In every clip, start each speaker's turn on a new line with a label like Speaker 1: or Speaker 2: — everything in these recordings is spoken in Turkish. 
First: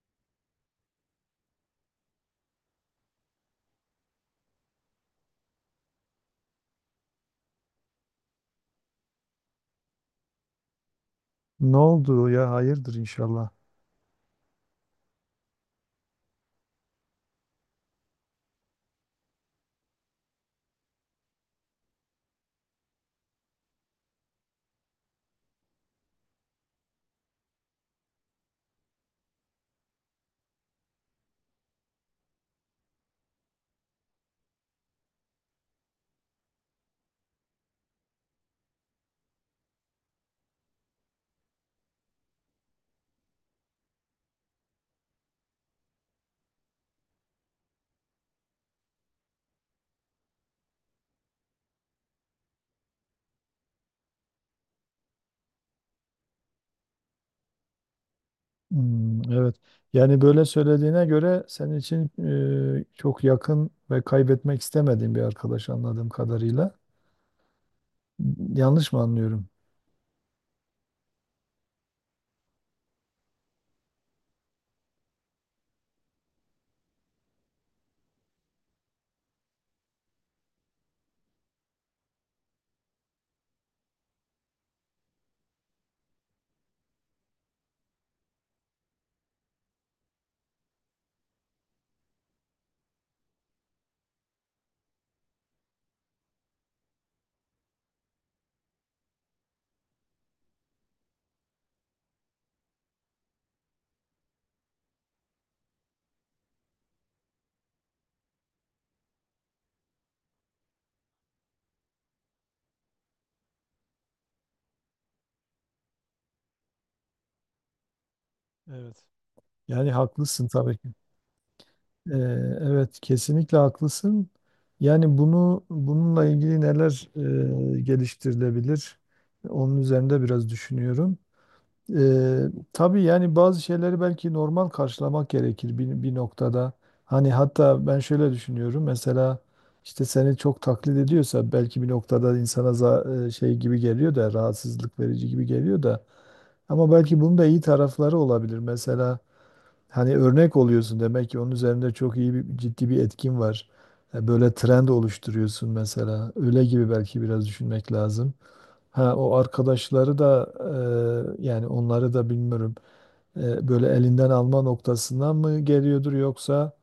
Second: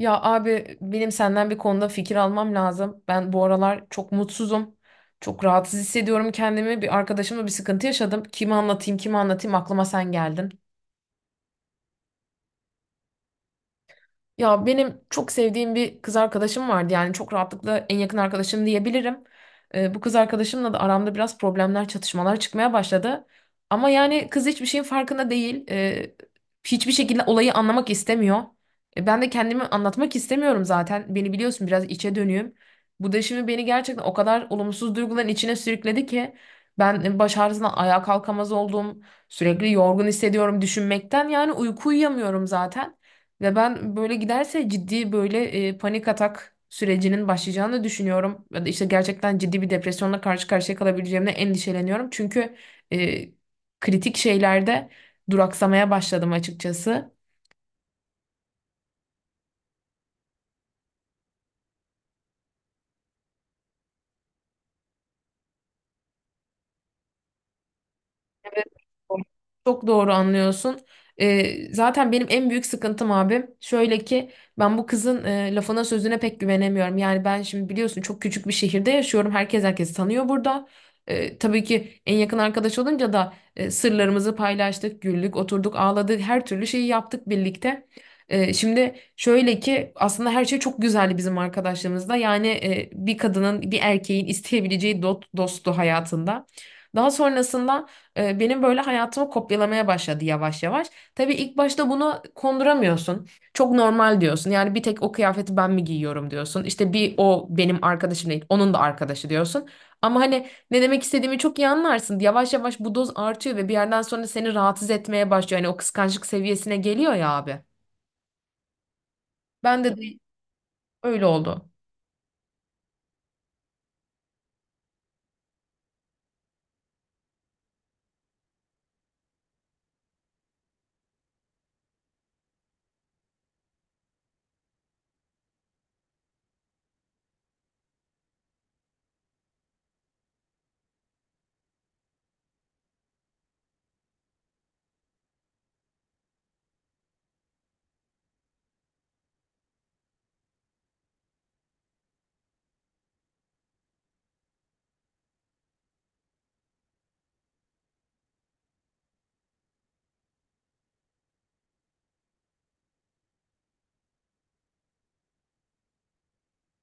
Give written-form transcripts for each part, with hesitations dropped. Speaker 1: Ya abi benim senden bir konuda fikir almam lazım. Ben bu aralar çok mutsuzum. Çok rahatsız hissediyorum kendimi. Bir arkadaşımla bir sıkıntı yaşadım. Kime anlatayım, kime anlatayım aklıma sen geldin.
Speaker 2: Ne oldu ya? Hayırdır inşallah.
Speaker 1: Ya benim çok sevdiğim bir kız arkadaşım vardı. Yani çok rahatlıkla en yakın arkadaşım diyebilirim. Bu kız arkadaşımla da aramda biraz problemler, çatışmalar çıkmaya başladı. Ama yani kız hiçbir şeyin farkında değil. Hiçbir şekilde olayı anlamak istemiyor. Ben de kendimi anlatmak istemiyorum zaten. Beni biliyorsun biraz içe dönüyüm. Bu da şimdi beni gerçekten o kadar olumsuz duyguların içine sürükledi ki ben baş ağrısından ayağa kalkamaz oldum. Sürekli yorgun hissediyorum düşünmekten. Yani uyku uyuyamıyorum zaten. Ve ben böyle giderse ciddi böyle panik atak sürecinin başlayacağını düşünüyorum. Ya da işte gerçekten ciddi bir depresyonla karşı karşıya kalabileceğimle endişeleniyorum. Çünkü e, kritik şeylerde duraksamaya başladım açıkçası.
Speaker 2: Hmm, evet. Yani böyle söylediğine göre senin için çok yakın ve kaybetmek istemediğin bir arkadaş anladığım kadarıyla. Yanlış mı anlıyorum?
Speaker 1: Çok doğru anlıyorsun. Zaten benim en büyük sıkıntım abim şöyle ki ben bu kızın lafına sözüne pek güvenemiyorum. Yani ben şimdi biliyorsun çok küçük bir şehirde yaşıyorum. Herkes herkesi tanıyor burada. Tabii ki en yakın arkadaş olunca da sırlarımızı paylaştık, güldük, oturduk, ağladık, her türlü şeyi yaptık birlikte. Şimdi şöyle ki aslında her şey çok güzeldi bizim arkadaşlığımızda. Yani bir kadının, bir erkeğin isteyebileceği dosttu hayatında. Daha sonrasında benim böyle hayatımı kopyalamaya başladı yavaş yavaş. Tabii ilk başta bunu konduramıyorsun. Çok normal diyorsun. Yani bir tek o kıyafeti ben mi giyiyorum diyorsun. İşte bir o benim arkadaşım değil, onun da arkadaşı diyorsun. Ama hani ne demek istediğimi çok iyi anlarsın. Yavaş yavaş bu doz artıyor ve bir yerden sonra seni rahatsız etmeye başlıyor. Yani o kıskançlık seviyesine geliyor ya abi.
Speaker 2: Evet.
Speaker 1: Ben de
Speaker 2: Yani
Speaker 1: de
Speaker 2: haklısın tabii ki.
Speaker 1: öyle oldu.
Speaker 2: Ee, evet, kesinlikle haklısın. Yani bunu bununla ilgili neler geliştirilebilir? Onun üzerinde biraz düşünüyorum. Ee, tabii yani bazı şeyleri belki normal karşılamak gerekir bir noktada. Hani hatta ben şöyle düşünüyorum. Mesela işte seni çok taklit ediyorsa belki bir noktada insana şey gibi geliyor da rahatsızlık verici gibi geliyor da. Ama belki bunun da iyi tarafları olabilir. Mesela hani örnek oluyorsun demek ki onun üzerinde çok iyi bir, ciddi bir etkin var. Böyle trend oluşturuyorsun mesela. Öyle gibi belki biraz düşünmek lazım. Ha, o arkadaşları da yani onları da bilmiyorum. Böyle elinden alma noktasından mı geliyordur yoksa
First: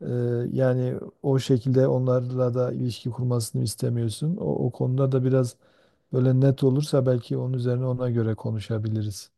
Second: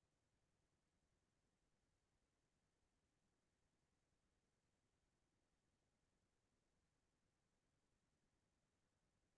Speaker 2: e, yani o şekilde onlarla da ilişki kurmasını istemiyorsun. O konuda da biraz böyle net olursa belki onun üzerine ona göre konuşabiliriz.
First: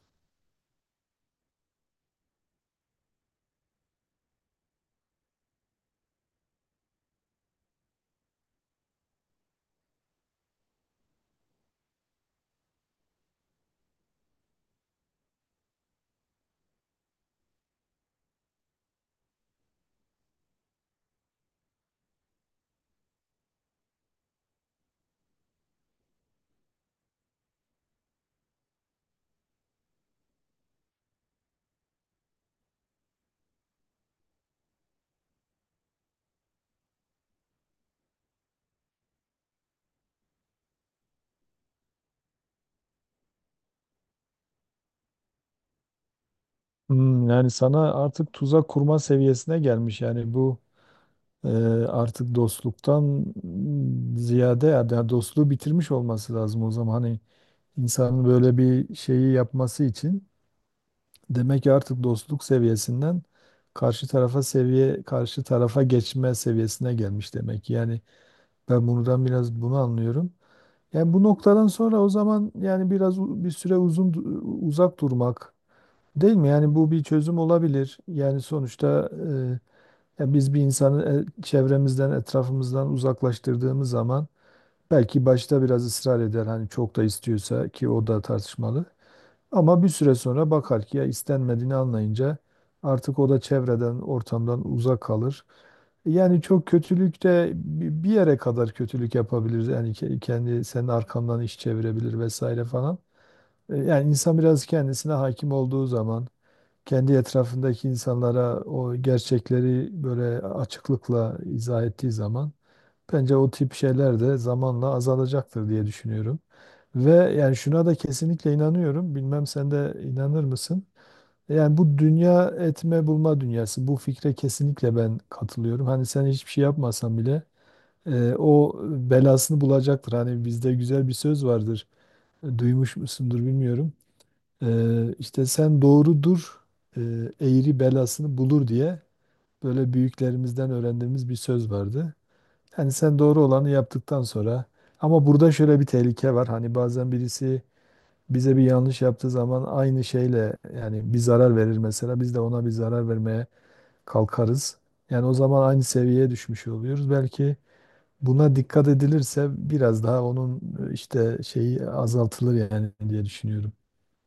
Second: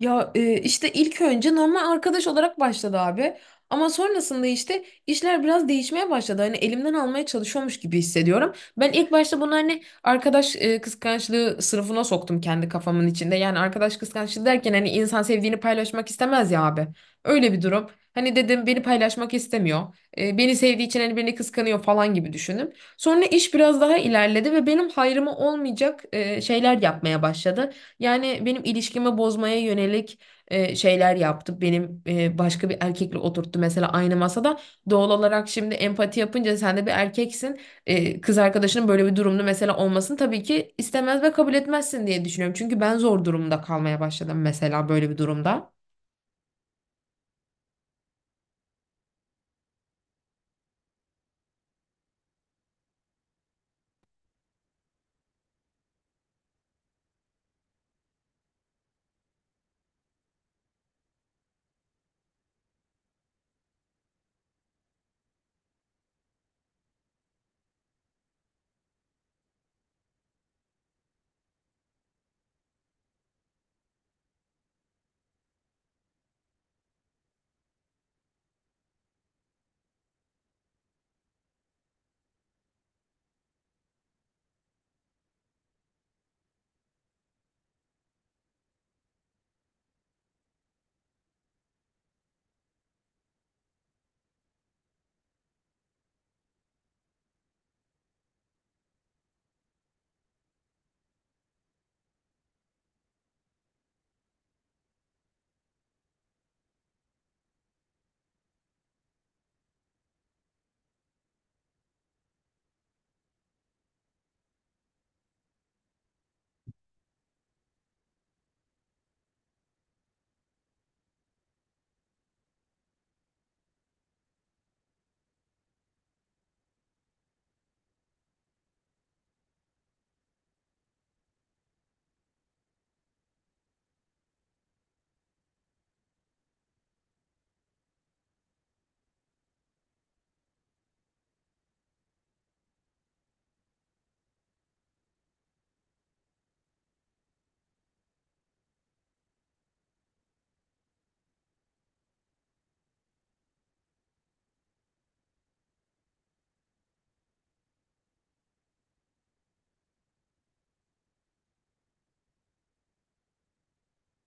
Speaker 1: Ya işte ilk önce normal arkadaş olarak başladı abi. Ama sonrasında işte işler biraz değişmeye başladı. Hani elimden almaya çalışıyormuş gibi hissediyorum. Ben ilk başta bunu hani arkadaş kıskançlığı sınıfına soktum kendi kafamın içinde. Yani arkadaş kıskançlığı derken hani insan sevdiğini paylaşmak istemez ya abi. Öyle bir durum. Hani dedim beni paylaşmak istemiyor. Beni sevdiği için hani beni kıskanıyor falan gibi düşündüm. Sonra iş biraz daha ilerledi ve benim hayrıma olmayacak şeyler yapmaya başladı. Yani benim ilişkimi bozmaya yönelik şeyler yaptı. Benim başka bir erkekle oturttu mesela aynı masada. Doğal olarak şimdi empati yapınca sen de bir erkeksin. Kız arkadaşının böyle bir durumda mesela olmasını tabii ki istemez ve kabul etmezsin diye düşünüyorum. Çünkü ben zor durumda kalmaya başladım mesela böyle bir durumda.
Speaker 2: Hmm, yani sana artık tuzak kurma seviyesine gelmiş yani bu e, artık dostluktan ziyade ya yani dostluğu bitirmiş olması lazım o zaman hani insanın böyle bir şeyi yapması için. Demek ki artık dostluk seviyesinden karşı tarafa geçme seviyesine gelmiş demek ki. Yani ben buradan biraz bunu anlıyorum. Yani bu noktadan sonra o zaman yani biraz bir süre uzak durmak değil mi? Yani bu bir çözüm olabilir. Yani sonuçta ya biz bir insanı çevremizden, etrafımızdan uzaklaştırdığımız zaman belki başta biraz ısrar eder hani çok da istiyorsa ki o da tartışmalı. Ama bir süre sonra bakar ki ya istenmediğini anlayınca artık o da çevreden, ortamdan uzak kalır. Yani çok kötülük de bir yere kadar kötülük yapabilir. Yani kendi senin arkandan iş çevirebilir vesaire falan. Yani insan biraz kendisine hakim olduğu zaman kendi etrafındaki insanlara o gerçekleri böyle açıklıkla izah ettiği zaman bence o tip şeyler de zamanla azalacaktır diye düşünüyorum. Ve yani şuna da kesinlikle inanıyorum. Bilmem sen de inanır mısın? Yani bu dünya etme bulma dünyası, bu fikre kesinlikle ben katılıyorum. Hani sen hiçbir şey yapmasan bile o belasını bulacaktır. Hani bizde güzel bir söz vardır. Duymuş musundur bilmiyorum. İşte sen doğrudur, e, eğri belasını bulur diye böyle büyüklerimizden öğrendiğimiz bir söz vardı. Yani sen doğru olanı yaptıktan sonra ama burada şöyle bir tehlike var. Hani bazen birisi bize bir yanlış yaptığı zaman aynı şeyle yani bir zarar verir, mesela biz de ona bir zarar vermeye kalkarız. Yani o zaman aynı seviyeye düşmüş oluyoruz. Belki buna dikkat edilirse biraz daha onun işte şeyi azaltılır yani diye düşünüyorum.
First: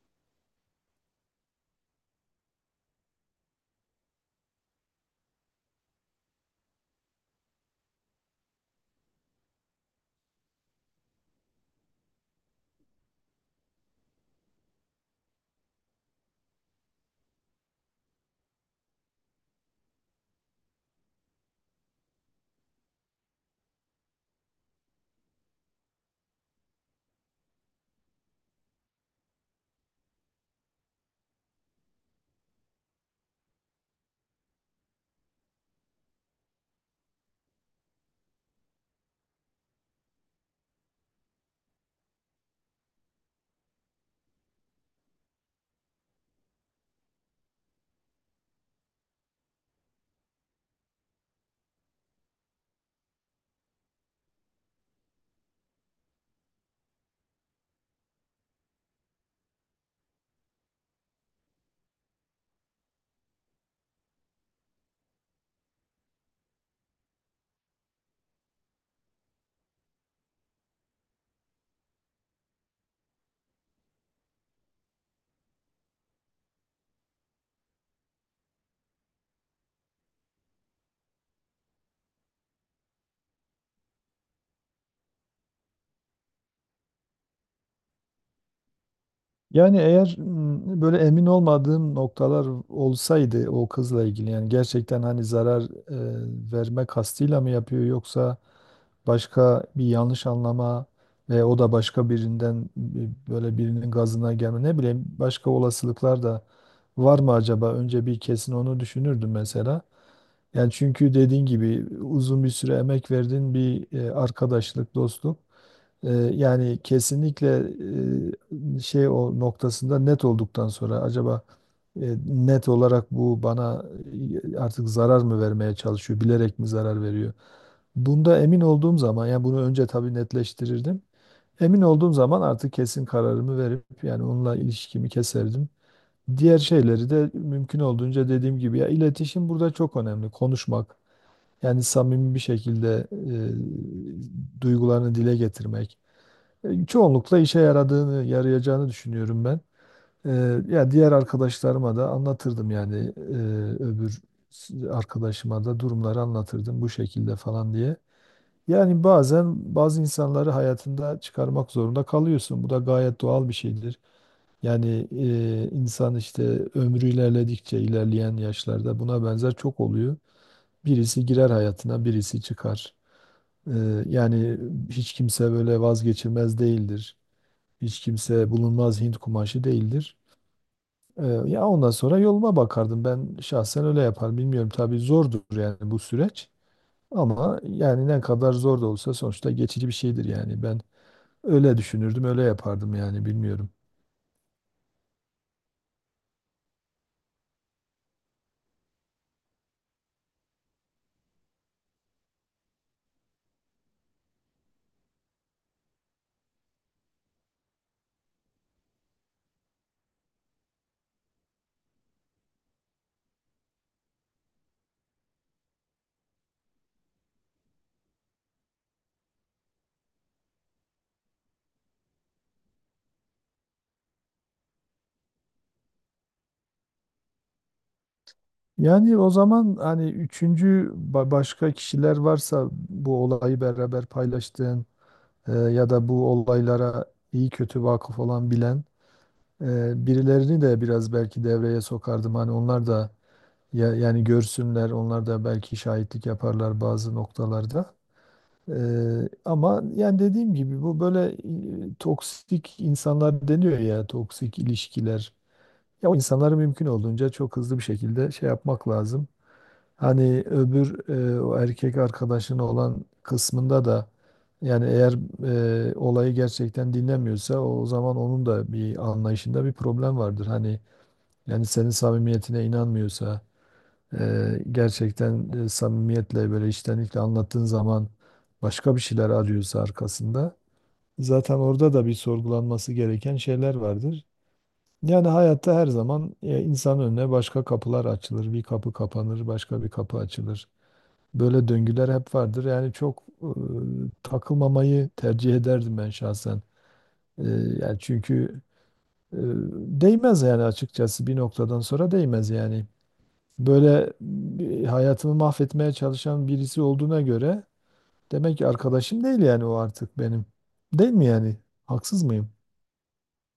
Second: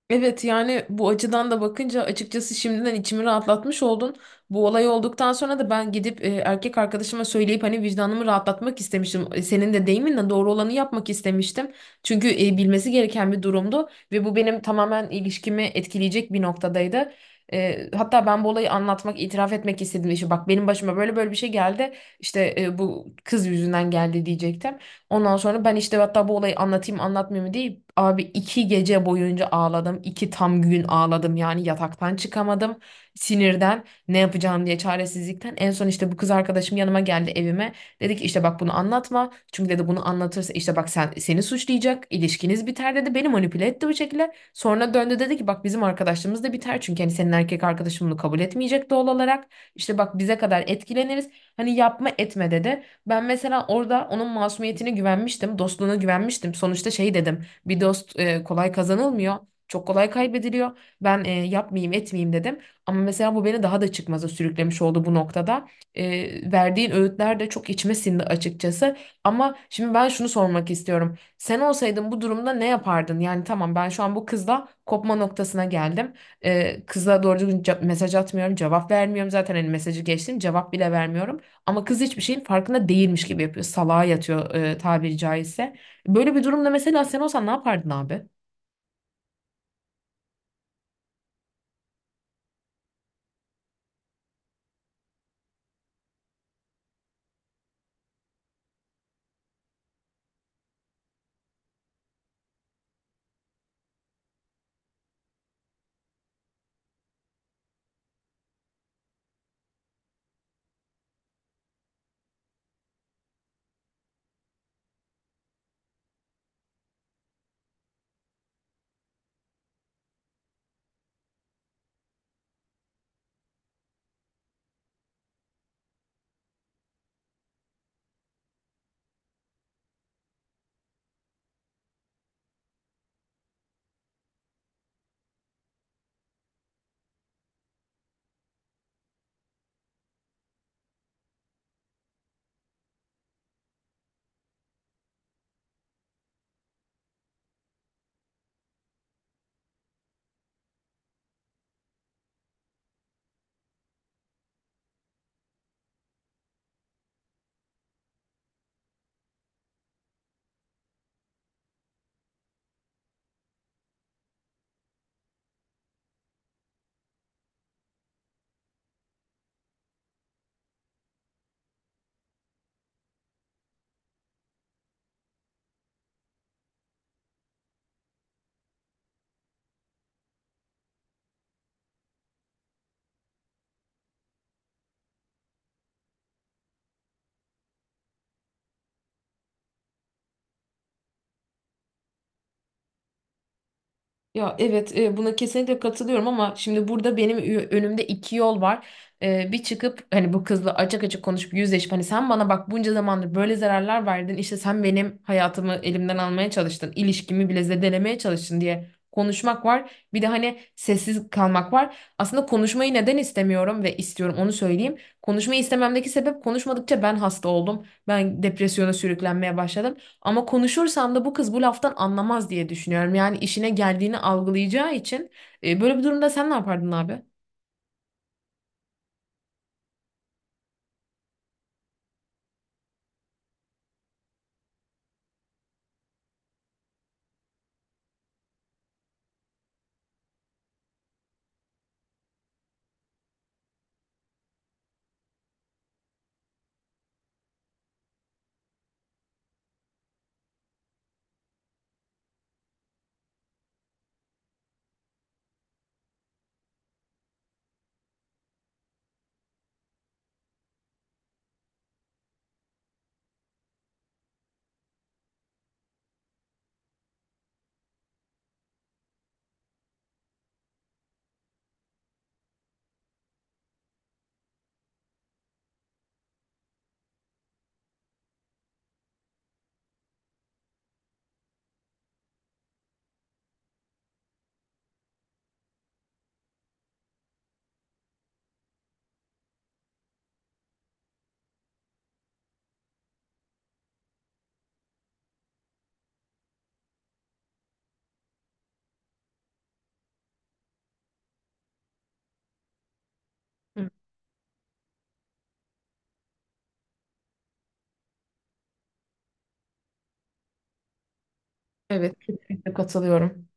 Speaker 1: Evet yani bu açıdan da bakınca açıkçası şimdiden içimi rahatlatmış oldun. Bu olay olduktan sonra da ben gidip erkek arkadaşıma söyleyip hani vicdanımı rahatlatmak istemiştim. Senin de deyiminle doğru olanı yapmak istemiştim. Çünkü bilmesi gereken bir durumdu ve bu benim tamamen ilişkimi etkileyecek bir noktadaydı. Hatta ben bu olayı anlatmak, itiraf etmek istedim. İşte bak benim başıma böyle böyle bir şey geldi. İşte bu kız yüzünden geldi diyecektim. Ondan sonra ben işte hatta bu olayı anlatayım anlatmayayım mı diye abi iki gece boyunca ağladım. İki tam gün ağladım yani yataktan çıkamadım. Sinirden ne yapacağım diye çaresizlikten. En son işte bu kız arkadaşım yanıma geldi evime. Dedi ki işte bak bunu anlatma. Çünkü dedi bunu anlatırsa işte bak sen seni suçlayacak. İlişkiniz biter dedi. Beni manipüle etti bu şekilde. Sonra döndü dedi ki bak bizim arkadaşlığımız da biter. Çünkü hani senin erkek arkadaşın bunu kabul etmeyecek doğal olarak. İşte bak bize kadar etkileniriz. Hani yapma etme dedi. Ben mesela orada onun masumiyetine güvenmiştim, dostluğuna güvenmiştim. Sonuçta şey dedim, bir dost kolay kazanılmıyor, çok kolay kaybediliyor. Ben yapmayayım, etmeyeyim dedim. Ama mesela bu beni daha da çıkmaza sürüklemiş oldu bu noktada. Verdiğin öğütler de çok içime sindi açıkçası. Ama şimdi ben şunu sormak istiyorum. Sen olsaydın bu durumda ne yapardın? Yani tamam ben şu an bu kızla kopma noktasına geldim. Kızla doğru düzgün mesaj atmıyorum, cevap vermiyorum zaten. Hani mesajı geçtim, cevap bile vermiyorum. Ama kız hiçbir şeyin farkında değilmiş gibi yapıyor. Salağa yatıyor tabiri caizse. Böyle bir durumda mesela sen olsan ne yapardın abi?
Speaker 2: Yani eğer böyle emin olmadığım noktalar olsaydı o kızla ilgili, yani gerçekten hani zarar verme kastıyla mı yapıyor, yoksa başka bir yanlış anlama ve o da başka birinden böyle birinin gazına gelme, ne bileyim, başka olasılıklar da var mı acaba? Önce bir kesin onu düşünürdüm mesela. Yani çünkü dediğin gibi uzun bir süre emek verdiğin bir arkadaşlık, dostluk. Ee, Yani kesinlikle şey o noktasında net olduktan sonra, acaba e, net olarak bu bana artık zarar mı vermeye çalışıyor, bilerek mi zarar veriyor? Bunda emin olduğum zaman yani bunu önce tabii netleştirirdim. Emin olduğum zaman artık kesin kararımı verip yani onunla ilişkimi keserdim. Diğer şeyleri de mümkün olduğunca, dediğim gibi, ya, iletişim burada çok önemli. Konuşmak yani samimi bir şekilde duygularını dile getirmek. Çoğunlukla işe yaradığını, yarayacağını düşünüyorum ben. E, Ya diğer arkadaşlarıma da anlatırdım yani, öbür arkadaşıma da durumları anlatırdım bu şekilde falan diye. Yani bazen bazı insanları hayatında çıkarmak zorunda kalıyorsun. Bu da gayet doğal bir şeydir. Yani insan işte ömrü ilerledikçe, ilerleyen yaşlarda buna benzer çok oluyor. Birisi girer hayatına, birisi çıkar. E, Yani hiç kimse böyle vazgeçilmez değildir. Hiç kimse bulunmaz Hint kumaşı değildir. Ya ondan sonra yoluma bakardım. Ben şahsen öyle yaparım. Bilmiyorum, tabii zordur yani bu süreç. Ama yani ne kadar zor da olsa sonuçta geçici bir şeydir yani. Ben öyle düşünürdüm, öyle yapardım yani, bilmiyorum.
Speaker 1: Ya evet buna kesinlikle katılıyorum ama şimdi burada benim önümde iki yol var. Bir çıkıp hani bu kızla açık açık konuşup yüzleşip hani sen bana bak bunca zamandır böyle zararlar verdin işte sen benim hayatımı elimden almaya çalıştın ilişkimi bile zedelemeye çalıştın diye konuşmak var. Bir de hani sessiz kalmak var. Aslında konuşmayı neden istemiyorum ve istiyorum onu söyleyeyim. Konuşmayı istememdeki sebep konuşmadıkça ben hasta oldum. Ben depresyona sürüklenmeye başladım. Ama konuşursam da bu kız bu laftan anlamaz diye düşünüyorum. Yani işine geldiğini algılayacağı için. Böyle bir durumda sen ne yapardın abi?
Speaker 2: Yani o zaman hani üçüncü başka kişiler varsa bu olayı beraber paylaştığın ya da bu olaylara iyi kötü vakıf olan, bilen birilerini de biraz belki devreye sokardım. Hani onlar da, ya, yani görsünler, onlar da belki şahitlik yaparlar bazı noktalarda. Ama yani dediğim gibi bu böyle toksik insanlar deniyor ya, toksik ilişkiler. Ya o insanları mümkün olduğunca çok hızlı bir şekilde şey yapmak lazım. Hani öbür o erkek arkadaşın olan kısmında da yani eğer olayı gerçekten dinlemiyorsa o zaman onun da bir anlayışında bir problem vardır. Hani yani senin samimiyetine inanmıyorsa, gerçekten samimiyetle böyle içtenlikle anlattığın zaman başka bir şeyler arıyorsa arkasında, zaten orada da bir sorgulanması gereken şeyler vardır. Yani hayatta her zaman insanın önüne başka kapılar açılır. Bir kapı kapanır, başka bir kapı açılır. Böyle döngüler hep vardır. Yani çok takılmamayı tercih ederdim ben şahsen. E, Yani çünkü e, değmez yani, açıkçası bir noktadan sonra değmez yani,
Speaker 1: Hı,
Speaker 2: böyle bir hayatımı mahvetmeye çalışan birisi olduğuna göre demek ki arkadaşım değil yani o artık benim. Değil mi yani?
Speaker 1: Evet.
Speaker 2: Haksız mıyım?
Speaker 1: Kesinlikle katılıyorum.